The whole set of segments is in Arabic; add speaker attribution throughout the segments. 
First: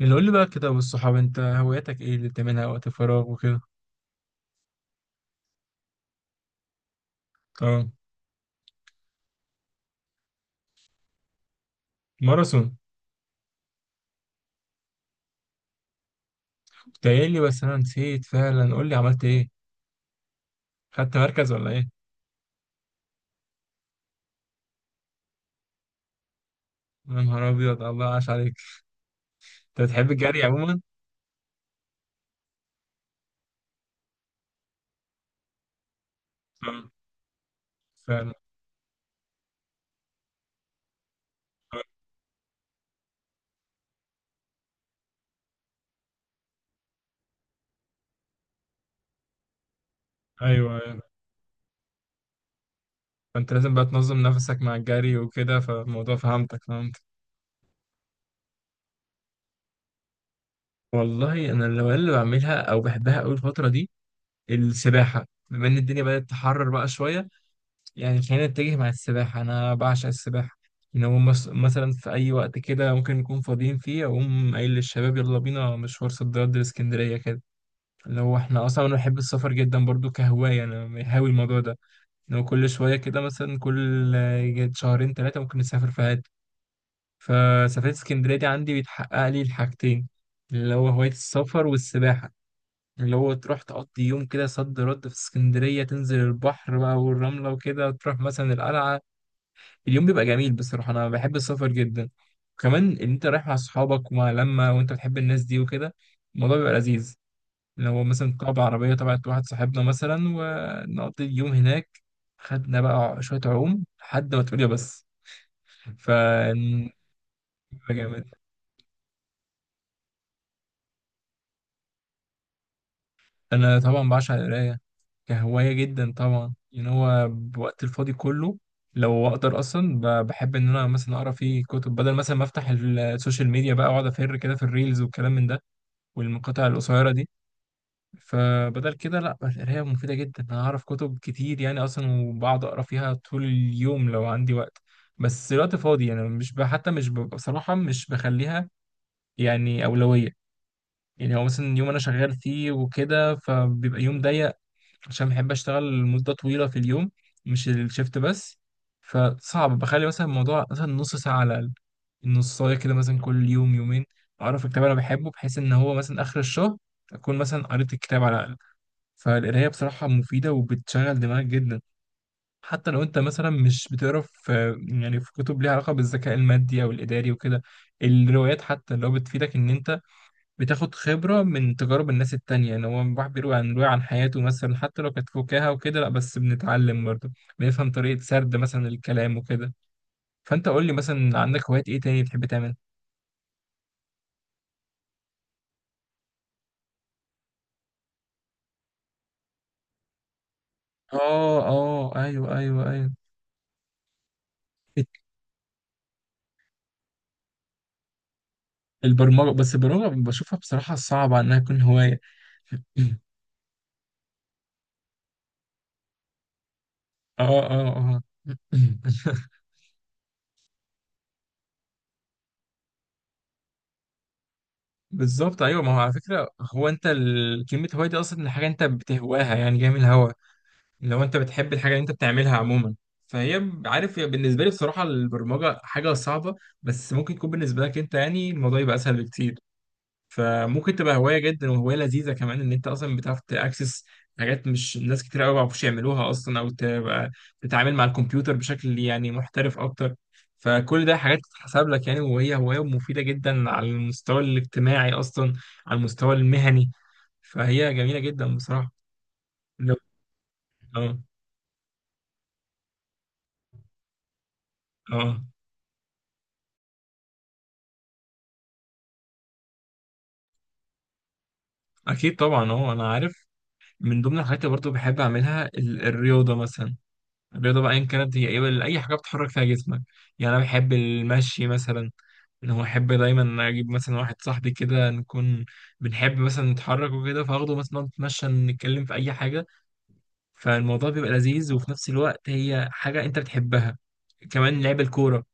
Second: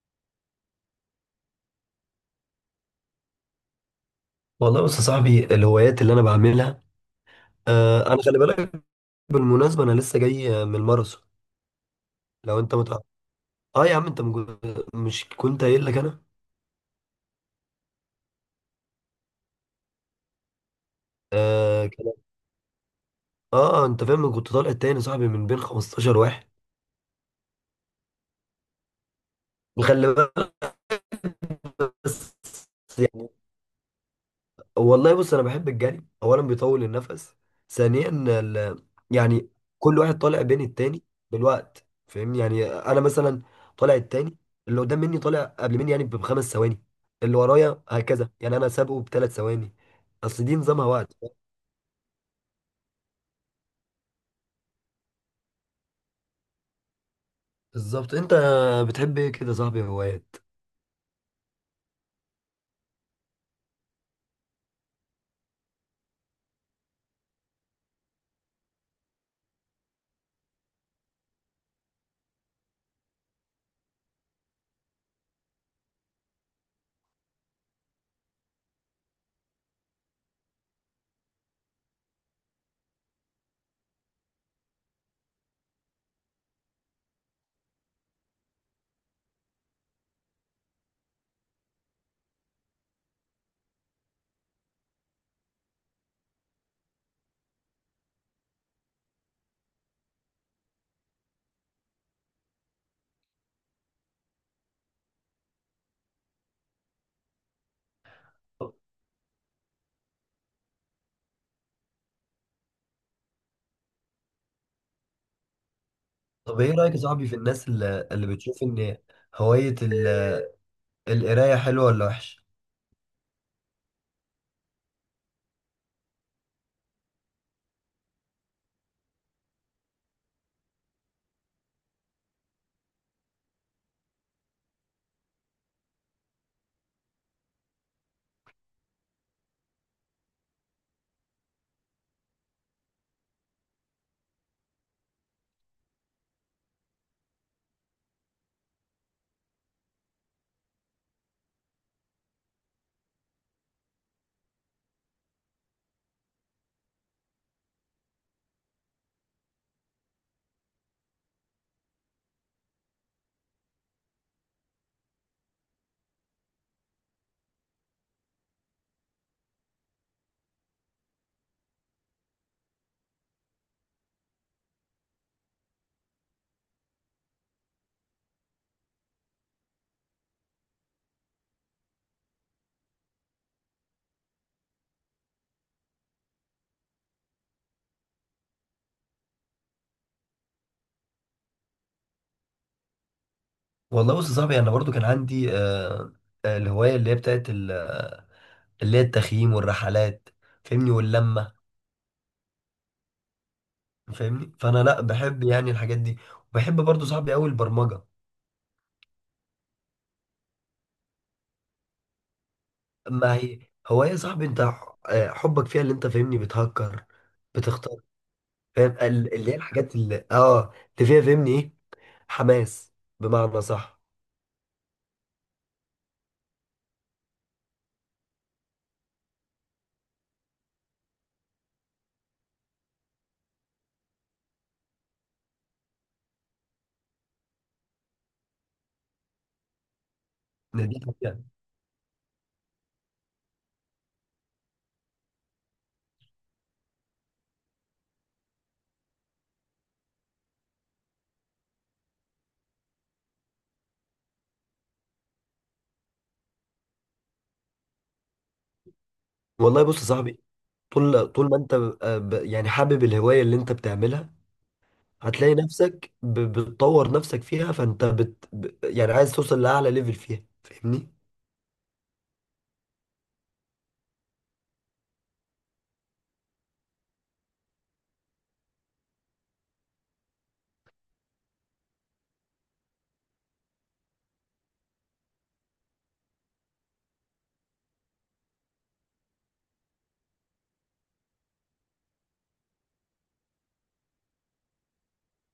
Speaker 1: اللي قول لي بقى كده، والصحاب، انت هواياتك ايه اللي بتعملها وقت الفراغ وكده؟
Speaker 2: والله بص يا صاحبي الهوايات اللي انا بعملها.
Speaker 1: اه.
Speaker 2: انا خلي بالك. بالمناسبه انا لسه جاي من الماراثون. لو انت
Speaker 1: ماراثون.
Speaker 2: متع... اه يا عم انت مج... مش كنت قايل لك انا
Speaker 1: كنت قايل لي، بس انا نسيت فعلا. قول لي عملت ايه، خدت مركز ولا
Speaker 2: آه,
Speaker 1: ايه؟
Speaker 2: كان- اه انت فاهم، كنت طالع التاني يا صاحبي من بين 15 واحد.
Speaker 1: يا نهار ابيض، الله عاش عليك. انت بتحب
Speaker 2: وخلي
Speaker 1: الجري
Speaker 2: بالك.
Speaker 1: عموما؟
Speaker 2: بس. يعني والله بص، انا بحب الجري. اولا بيطول
Speaker 1: اه.
Speaker 2: النفس. ثانيا
Speaker 1: فعلا.
Speaker 2: ال... يعني كل واحد طالع بين التاني
Speaker 1: اه،
Speaker 2: بالوقت، فاهمني؟ يعني انا مثلا طالع التاني. اللي قدام مني طالع قبل مني يعني بـ 5 ثواني، اللي ورايا هكذا يعني انا سابقه بـ 3 ثواني. اصل دي
Speaker 1: ايوه،
Speaker 2: نظامها
Speaker 1: ايوه.
Speaker 2: وقت.
Speaker 1: فانت لازم بقى تنظم نفسك مع الجري وكده، فالموضوع فهمت.
Speaker 2: بالظبط. انت بتحب ايه كده يا صاحبي، هوايات؟
Speaker 1: والله انا الهوايات اللي بعملها او بحبها قوي الفتره دي السباحه، بما ان الدنيا بدات تحرر بقى شويه. يعني خلينا نتجه مع السباحة، أنا بعشق السباحة. إن هو مثلا في أي وقت كده ممكن نكون فاضيين فيه، أقوم قايل للشباب يلا بينا مشوار صد رد لإسكندرية كده. اللي هو إحنا أصلا أنا بحب السفر جدا برضو كهواية، أنا هاوي الموضوع ده. إن هو كل شوية كده، مثلا كل شهرين تلاتة ممكن نسافر في حتة. فسفرية اسكندرية دي عندي بيتحقق لي الحاجتين، اللي هو هواية السفر والسباحة. اللي هو تروح تقضي يوم كده صد رد في اسكندرية، تنزل البحر بقى والرملة وكده، تروح مثلا القلعة. اليوم بيبقى جميل، بصراحة أنا بحب السفر جدا. وكمان إن أنت رايح مع أصحابك ومع لمة وأنت بتحب الناس دي وكده، الموضوع بيبقى لذيذ. لو مثلا طلع بعربية تبعت واحد صاحبنا مثلا ونقضي اليوم هناك، خدنا بقى شوية عوم لحد ما تقول يا بس. ف
Speaker 2: طب ايه رايك يا صاحبي في الناس
Speaker 1: بيبقى
Speaker 2: اللي
Speaker 1: جامد.
Speaker 2: بتشوف ان هوايه ال... القرايه حلوه ولا وحشه؟
Speaker 1: أنا طبعا بعشق القراية كهواية جدا طبعا، يعني هو بوقت الفاضي كله لو أقدر أصلا بحب إن أنا مثلا أقرأ فيه كتب بدل مثلا ما أفتح السوشيال ميديا بقى وأقعد أفر كده في الريلز والكلام من ده، والمقاطع القصيرة دي. فبدل كده لا، القراية مفيدة جدا. أنا أعرف كتب كتير يعني أصلا، وبقعد أقرأ فيها طول اليوم لو عندي وقت. بس الوقت فاضي يعني، مش ب... حتى مش ب... بصراحة مش بخليها يعني أولوية. يعني هو مثلا يوم أنا شغال فيه وكده فبيبقى يوم ضيق، عشان بحب اشتغل مدة طويلة في اليوم، مش الشيفت بس. فصعب بخلي مثلا الموضوع مثلا نص ساعة على الأقل، النصاية كده، مثلا كل يوم يومين أعرف الكتاب أنا بحبه، بحيث إن هو مثلا آخر الشهر أكون مثلا قريت الكتاب على الأقل. فالقراية بصراحة مفيدة وبتشغل دماغك جدا. حتى لو أنت مثلا مش بتقرا يعني في كتب ليها علاقة بالذكاء المادي أو الإداري وكده، الروايات حتى لو بتفيدك إن أنت بتاخد خبرة من تجارب الناس التانية، ان هو الواحد بيروي عن حياته مثلا، حتى لو كانت فكاهة وكده، لا بس بنتعلم برضه، بنفهم طريقة سرد مثلا الكلام وكده. فانت قول لي مثلا، عندك هوايات ايه تاني بتحب تعمل؟
Speaker 2: والله بص يا صاحبي، انا برضو كان عندي الهوايه اللي هي بتاعت ال- آه، اللي هي التخييم والرحلات، فاهمني؟ واللمه،
Speaker 1: اه، اه، ايوه، ايوه، ايوه.
Speaker 2: فاهمني؟ فانا لا
Speaker 1: بت-
Speaker 2: بحب يعني الحاجات دي. وبحب برضو صاحبي قوي البرمجه.
Speaker 1: البرمجة، بس البرمجة بشوفها بصراحة صعبة انها تكون هواية.
Speaker 2: ما هي هوايه صاحبي، انت ح- آه، حبك فيها اللي انت فاهمني، بتهكر،
Speaker 1: اه، اه،
Speaker 2: بتختار،
Speaker 1: اه.
Speaker 2: فاهم اللي هي الحاجات اللي اللي فيها، فاهمني؟ ايه، حماس بمعنى صح.
Speaker 1: بالظبط، ايوه. ما هو على فكرة هو انت كلمة هواية دي اصلا حاجة انت بتهواها، يعني جاي من الهوا. لو انت بتحب الحاجه اللي انت بتعملها عموما، فهي عارف، هي بالنسبه لي بصراحه البرمجه حاجه صعبه، بس ممكن يكون بالنسبه لك انت يعني الموضوع يبقى اسهل بكتير.
Speaker 2: إن
Speaker 1: فممكن
Speaker 2: دي
Speaker 1: تبقى هوايه
Speaker 2: حاجة.
Speaker 1: جدا وهوايه لذيذه كمان، ان انت اصلا بتعرف تاكسس حاجات مش ناس كتير قوي ما بيعرفوش يعملوها اصلا، او تبقى تتعامل مع الكمبيوتر بشكل يعني محترف اكتر. فكل ده حاجات تتحسب لك يعني، وهي هوايه مفيده جدا على المستوى الاجتماعي اصلا، على المستوى المهني، فهي جميله جدا بصراحه.
Speaker 2: والله
Speaker 1: لو-
Speaker 2: بص يا صاحبي،
Speaker 1: اه،
Speaker 2: طول ما انت يعني حابب الهوايه اللي انت بتعملها،
Speaker 1: اه،
Speaker 2: هتلاقي نفسك بتطور نفسك فيها. فانت يعني عايز توصل لاعلى ليفل فيها، فاهمني؟
Speaker 1: اكيد طبعا. هو انا عارف، من ضمن الحاجات اللي برضه بحب اعملها الرياضه مثلا. الرياضه بقى ايا كانت هي ايه، اي حاجه بتحرك فيها جسمك، يعني انا بحب المشي مثلا. ان هو احب دايما اجيب مثلا واحد صاحبي كده نكون بنحب مثلا نتحرك وكده، فاخده مثلا نقعد نتمشى نتكلم في اي حاجه، فالموضوع بيبقى لذيذ، وفي نفس الوقت هي حاجه انت بتحبها. كمان لعب الكوره،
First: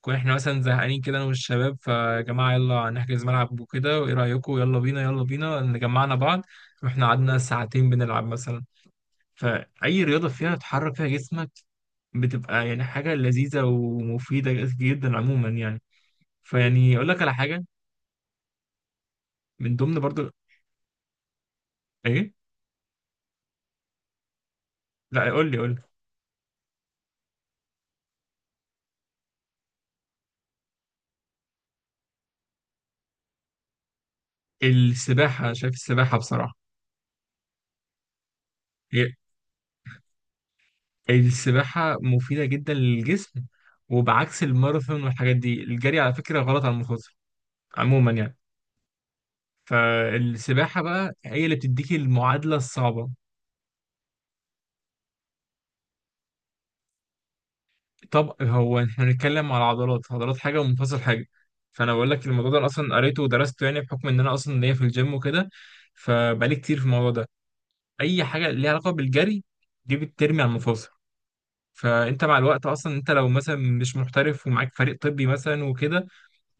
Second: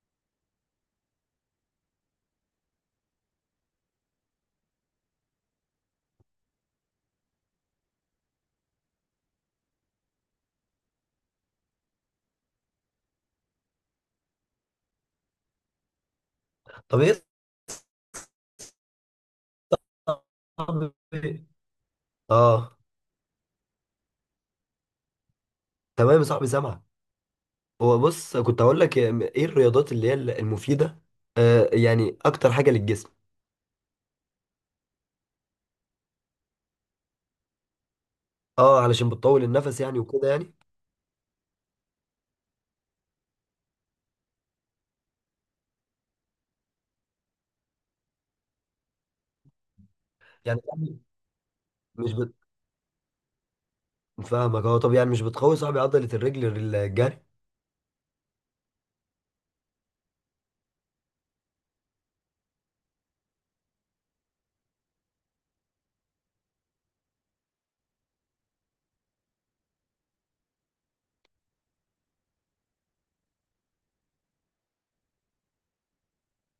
Speaker 1: كون احنا مثلا زهقانين كده انا والشباب، فيا جماعه يلا نحجز ملعب وكده، وايه رايكم يلا بينا يلا بينا نجمعنا بعض، رحنا قعدنا ساعتين بنلعب مثلا. فاي رياضه فيها تحرك فيها جسمك بتبقى يعني حاجه لذيذه ومفيده جدا عموما يعني. فيعني
Speaker 2: طب
Speaker 1: اقول
Speaker 2: ايه يا
Speaker 1: لك على حاجه، من ضمن برضو،
Speaker 2: صاحبي؟
Speaker 1: ايه؟
Speaker 2: اه
Speaker 1: لا، قول لي قول لي.
Speaker 2: تمام يا صاحبي، سامعك. هو بص، كنت هقول لك ايه الرياضات اللي هي المفيده؟ يعني اكتر حاجه للجسم.
Speaker 1: السباحه. شايف السباحه بصراحه
Speaker 2: اه
Speaker 1: هي-
Speaker 2: علشان بتطول النفس يعني، وكده يعني.
Speaker 1: السباحه مفيده جدا للجسم، وبعكس الماراثون والحاجات دي الجري على فكره غلط على المخاطر عموما يعني.
Speaker 2: يعني
Speaker 1: فالسباحة
Speaker 2: يعني
Speaker 1: بقى هي اللي بتديك
Speaker 2: مش بت...
Speaker 1: المعادلة الصعبة.
Speaker 2: فاهمك. اه طب، يعني مش بتقوي صاحبي عضله الرجل الجري؟
Speaker 1: طب هو احنا بنتكلم على عضلات، عضلات حاجة ومفاصل حاجة. فأنا بقول لك الموضوع ده أنا أصلا قريته ودرسته، يعني بحكم إن أنا أصلا ليا في الجيم وكده، فبقالي كتير في الموضوع ده. أي حاجة ليها علاقة بالجري دي بترمي على المفاصل. فأنت مع الوقت أصلا، أنت لو مثلا مش محترف ومعاك فريق طبي مثلا وكده،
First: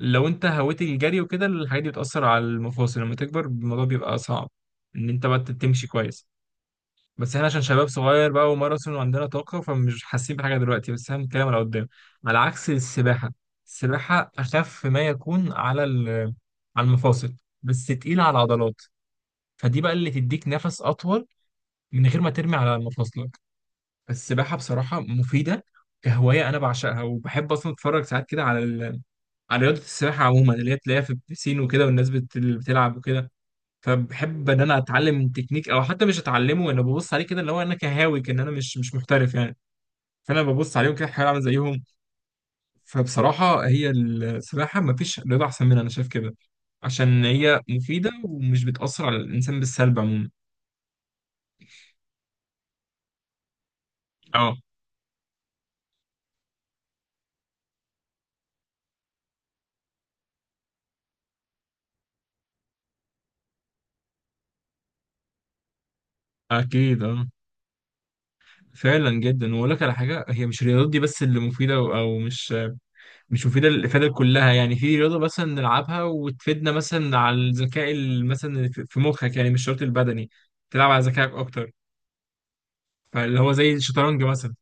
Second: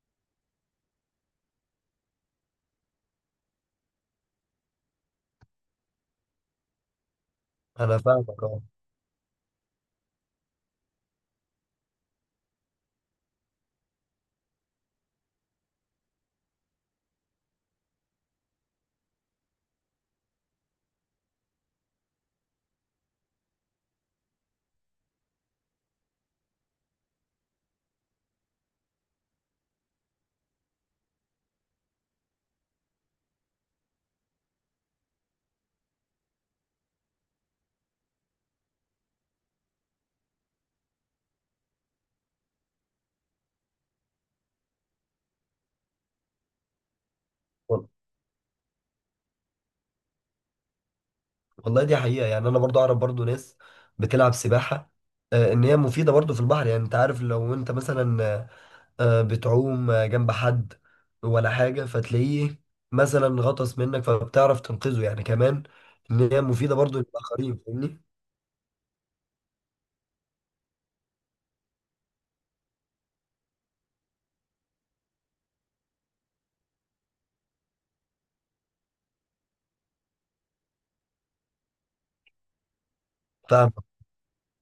Speaker 1: لو أنت هويت الجري وكده الحاجات دي بتأثر على المفاصل، لما تكبر الموضوع بيبقى صعب إن أنت بقى تمشي كويس. بس احنا عشان شباب
Speaker 2: انا
Speaker 1: صغير
Speaker 2: فاهمك.
Speaker 1: بقى وماراثون وعندنا طاقة فمش حاسين بحاجة دلوقتي، بس احنا بنتكلم على قدام، على عكس السباحة. السباحة أخف ما يكون على على المفاصل، بس تقيلة على العضلات. فدي بقى اللي تديك نفس أطول من غير ما ترمي على مفاصلك. فالسباحة بصراحة مفيدة كهواية، أنا بعشقها، وبحب أصلا أتفرج ساعات كده على على رياضة السباحة عموما، اللي هي تلاقيها في البسين وكده، والناس اللي بتلعب وكده. فبحب ان انا اتعلم تكنيك، او حتى مش اتعلمه، انا ببص عليه كده، اللي هو انا كهاوي كان، انا مش محترف يعني. فانا ببص عليهم كده احاول اعمل زيهم. فبصراحه هي السباحه ما فيش رياضه احسن منها، انا شايف كده عشان هي
Speaker 2: اه
Speaker 1: مفيده ومش بتاثر على الانسان بالسلب عموما.
Speaker 2: والله دي حقيقة. يعني أنا برضو أعرف برضو ناس بتلعب
Speaker 1: اه.
Speaker 2: سباحة. إن هي مفيدة برضو في البحر. يعني أنت عارف، لو أنت مثلا بتعوم جنب حد ولا حاجة، فتلاقيه مثلا غطس منك فبتعرف تنقذه يعني كمان. إن هي مفيدة برضو
Speaker 1: اكيد، اه.
Speaker 2: للآخرين، فاهمني؟
Speaker 1: فعلا جدا. واقول لك على حاجه، هي مش الرياضات دي بس اللي مفيده، او مش مفيده للافاده كلها. يعني في رياضه مثلا نلعبها وتفيدنا مثلا على الذكاء مثلا في مخك يعني، مش شرط البدني، تلعب على ذكائك اكتر، فاللي هو
Speaker 2: فاهم.
Speaker 1: زي الشطرنج مثلا،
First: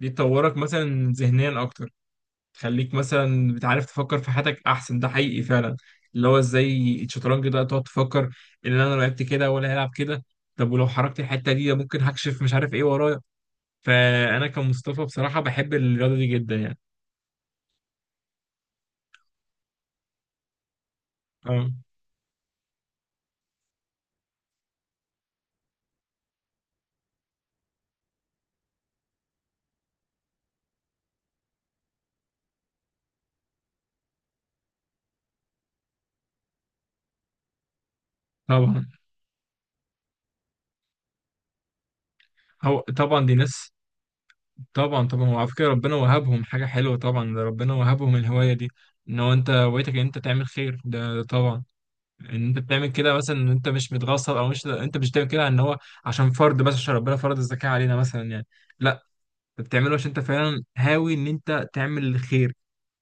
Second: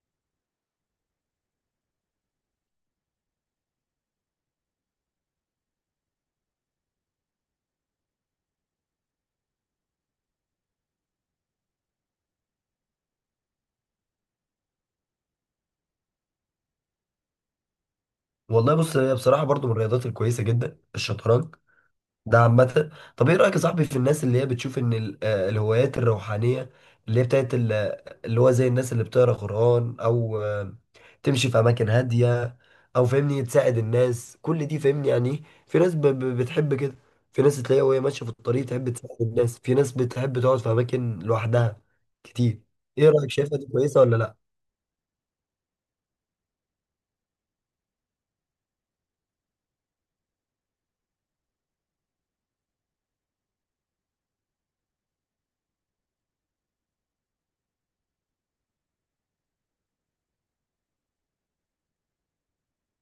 Speaker 1: دي تطورك مثلا ذهنيا اكتر، تخليك مثلا بتعرف تفكر في حياتك احسن، ده حقيقي فعلا. اللي هو ازاي الشطرنج ده تقعد تفكر ان انا لو لعبت كده ولا هيلعب كده، طب ولو حركت الحته دي ممكن هكشف مش عارف ايه ورايا. فانا كمصطفى بصراحه بحب الرياضه دي جدا يعني.
Speaker 2: والله بص، هي بصراحة برضو من الرياضات الكويسة جدا الشطرنج
Speaker 1: اه،
Speaker 2: ده، عامة. طب ايه رأيك يا صاحبي في الناس اللي هي بتشوف ان الهوايات الروحانية اللي هي بتاعت ال- آه، اللي هو زي الناس اللي بتقرا قرآن، او آه، تمشي في اماكن هادية، او فاهمني تساعد الناس، كل دي فاهمني يعني. ايه، في ناس بتحب كده. في ناس تلاقيها وهي ماشية في الطريق
Speaker 1: طبعا.
Speaker 2: تحب تساعد الناس، في ناس بتحب تقعد في اماكن لوحدها كتير.
Speaker 1: هو
Speaker 2: ايه
Speaker 1: طبعا
Speaker 2: رأيك؟
Speaker 1: دي
Speaker 2: شايفها دي
Speaker 1: ناس،
Speaker 2: كويسة ولا لا؟
Speaker 1: طبعا طبعا هو على فكره ربنا وهبهم حاجه حلوه طبعا. ده ربنا وهبهم الهوايه دي، ان هو انت هوايتك ان انت تعمل خير، ده طبعا ان انت بتعمل كده، مثلا ان انت مش متغصب، او مش انت مش بتعمل كده ان هو عشان فرض بس، عشان ربنا فرض الزكاة علينا مثلا يعني. لا، انت بتعمله عشان انت فعلا هاوي ان انت تعمل الخير،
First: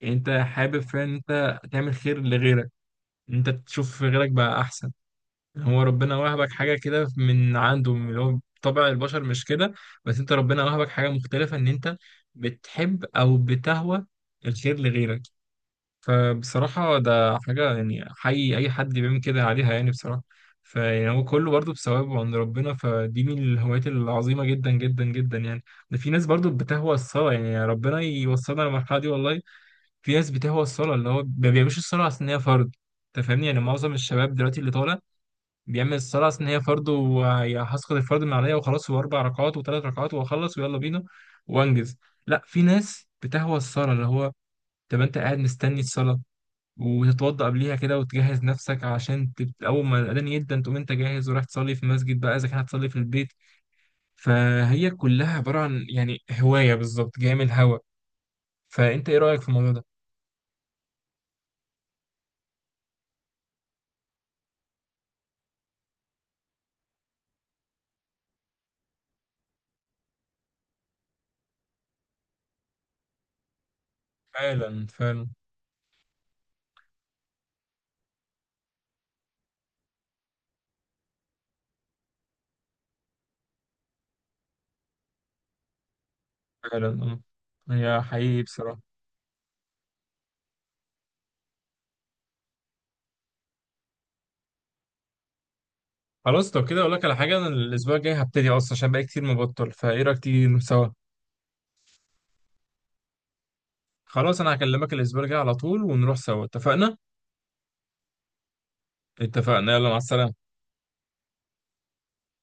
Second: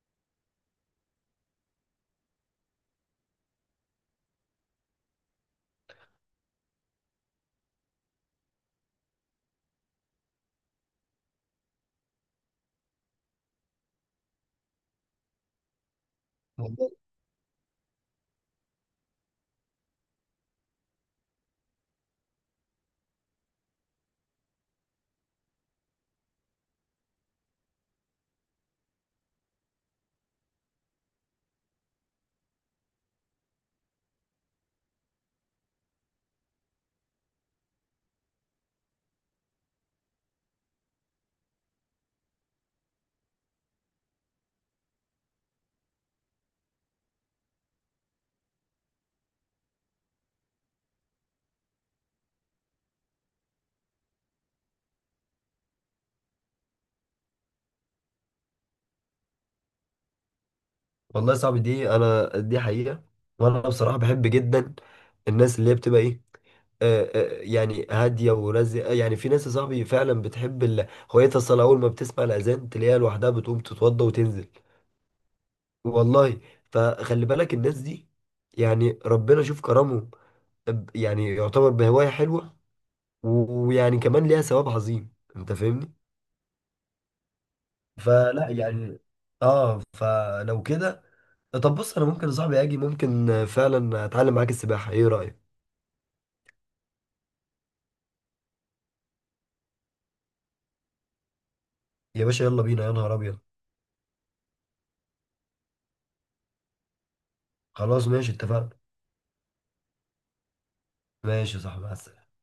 Speaker 1: يعني انت حابب فعلا ان انت تعمل خير لغيرك، ان انت تشوف غيرك بقى احسن. يعني هو ربنا وهبك حاجة كده من عنده، من اللي هو طبع البشر، مش كده، بس انت ربنا وهبك حاجة مختلفة ان انت بتحب او بتهوى الخير لغيرك.
Speaker 2: والله.
Speaker 1: فبصراحة ده حاجة يعني حي أي حد بيعمل كده عليها يعني بصراحة، فيعني هو كله برضه بثواب عند ربنا، فدي من الهوايات العظيمة جدا جدا جدا يعني. ده في ناس برضه بتهوى الصلاة، يعني ربنا يوصلنا للمرحلة دي والله. في ناس بتهوى الصلاة، اللي هو ما بيعملش الصلاة عشان هي فرض، أنت فاهمني؟ يعني معظم الشباب دلوقتي اللي طالع بيعمل الصلاة عشان هي فرض، وهسقط الفرض من عليا وخلاص، وأربع ركعات وثلاث ركعات وأخلص ويلا بينا وأنجز. لا، في ناس بتهوى الصلاة اللي هو، طب أنت قاعد مستني الصلاة وتتوضأ قبليها كده وتجهز نفسك عشان أول ما الأذان يبدأ تقوم أنت جاهز ورايح تصلي في مسجد بقى، إذا كان هتصلي في البيت. فهي كلها عبارة عن يعني هواية، بالظبط جاية من الهوا. فأنت إيه رأيك في الموضوع ده؟
Speaker 2: والله يا صاحبي، دي حقيقة. وانا بصراحة بحب جدا الناس اللي هي بتبقى ايه، يعني هادية ورزقة. يعني في ناس يا صاحبي فعلا بتحب هويتها الصلاة، أول ما بتسمع الأذان تلاقيها لوحدها بتقوم تتوضى وتنزل.
Speaker 1: فعلا، فعلا،
Speaker 2: والله. فخلي بالك الناس دي، يعني ربنا شوف كرمه، يعني يعتبر بهواية حلوة، ويعني كمان ليها ثواب عظيم، أنت فاهمني؟
Speaker 1: فعلا، أه. هي حقيقي
Speaker 2: فلا
Speaker 1: بصراحة.
Speaker 2: يعني، فلو كده، طب بص، أنا ممكن يا صاحبي أجي، ممكن فعلا أتعلم معاك السباحة، إيه رأيك؟
Speaker 1: خلاص لو كده أقول لك على حاجة، أنا الأسبوع الجاي هبتدي أصلا عشان بقى كتير مبطل، فإيه رأيك تيجي نروح سوا؟
Speaker 2: يا باشا يلا بينا، يا نهار أبيض.
Speaker 1: خلاص، أنا هكلمك الأسبوع الجاي على طول ونروح سوا، اتفقنا؟
Speaker 2: خلاص ماشي، اتفقنا.
Speaker 1: اتفقنا، يلا مع السلامة.
Speaker 2: ماشي يا صاحبي، مع السلامة.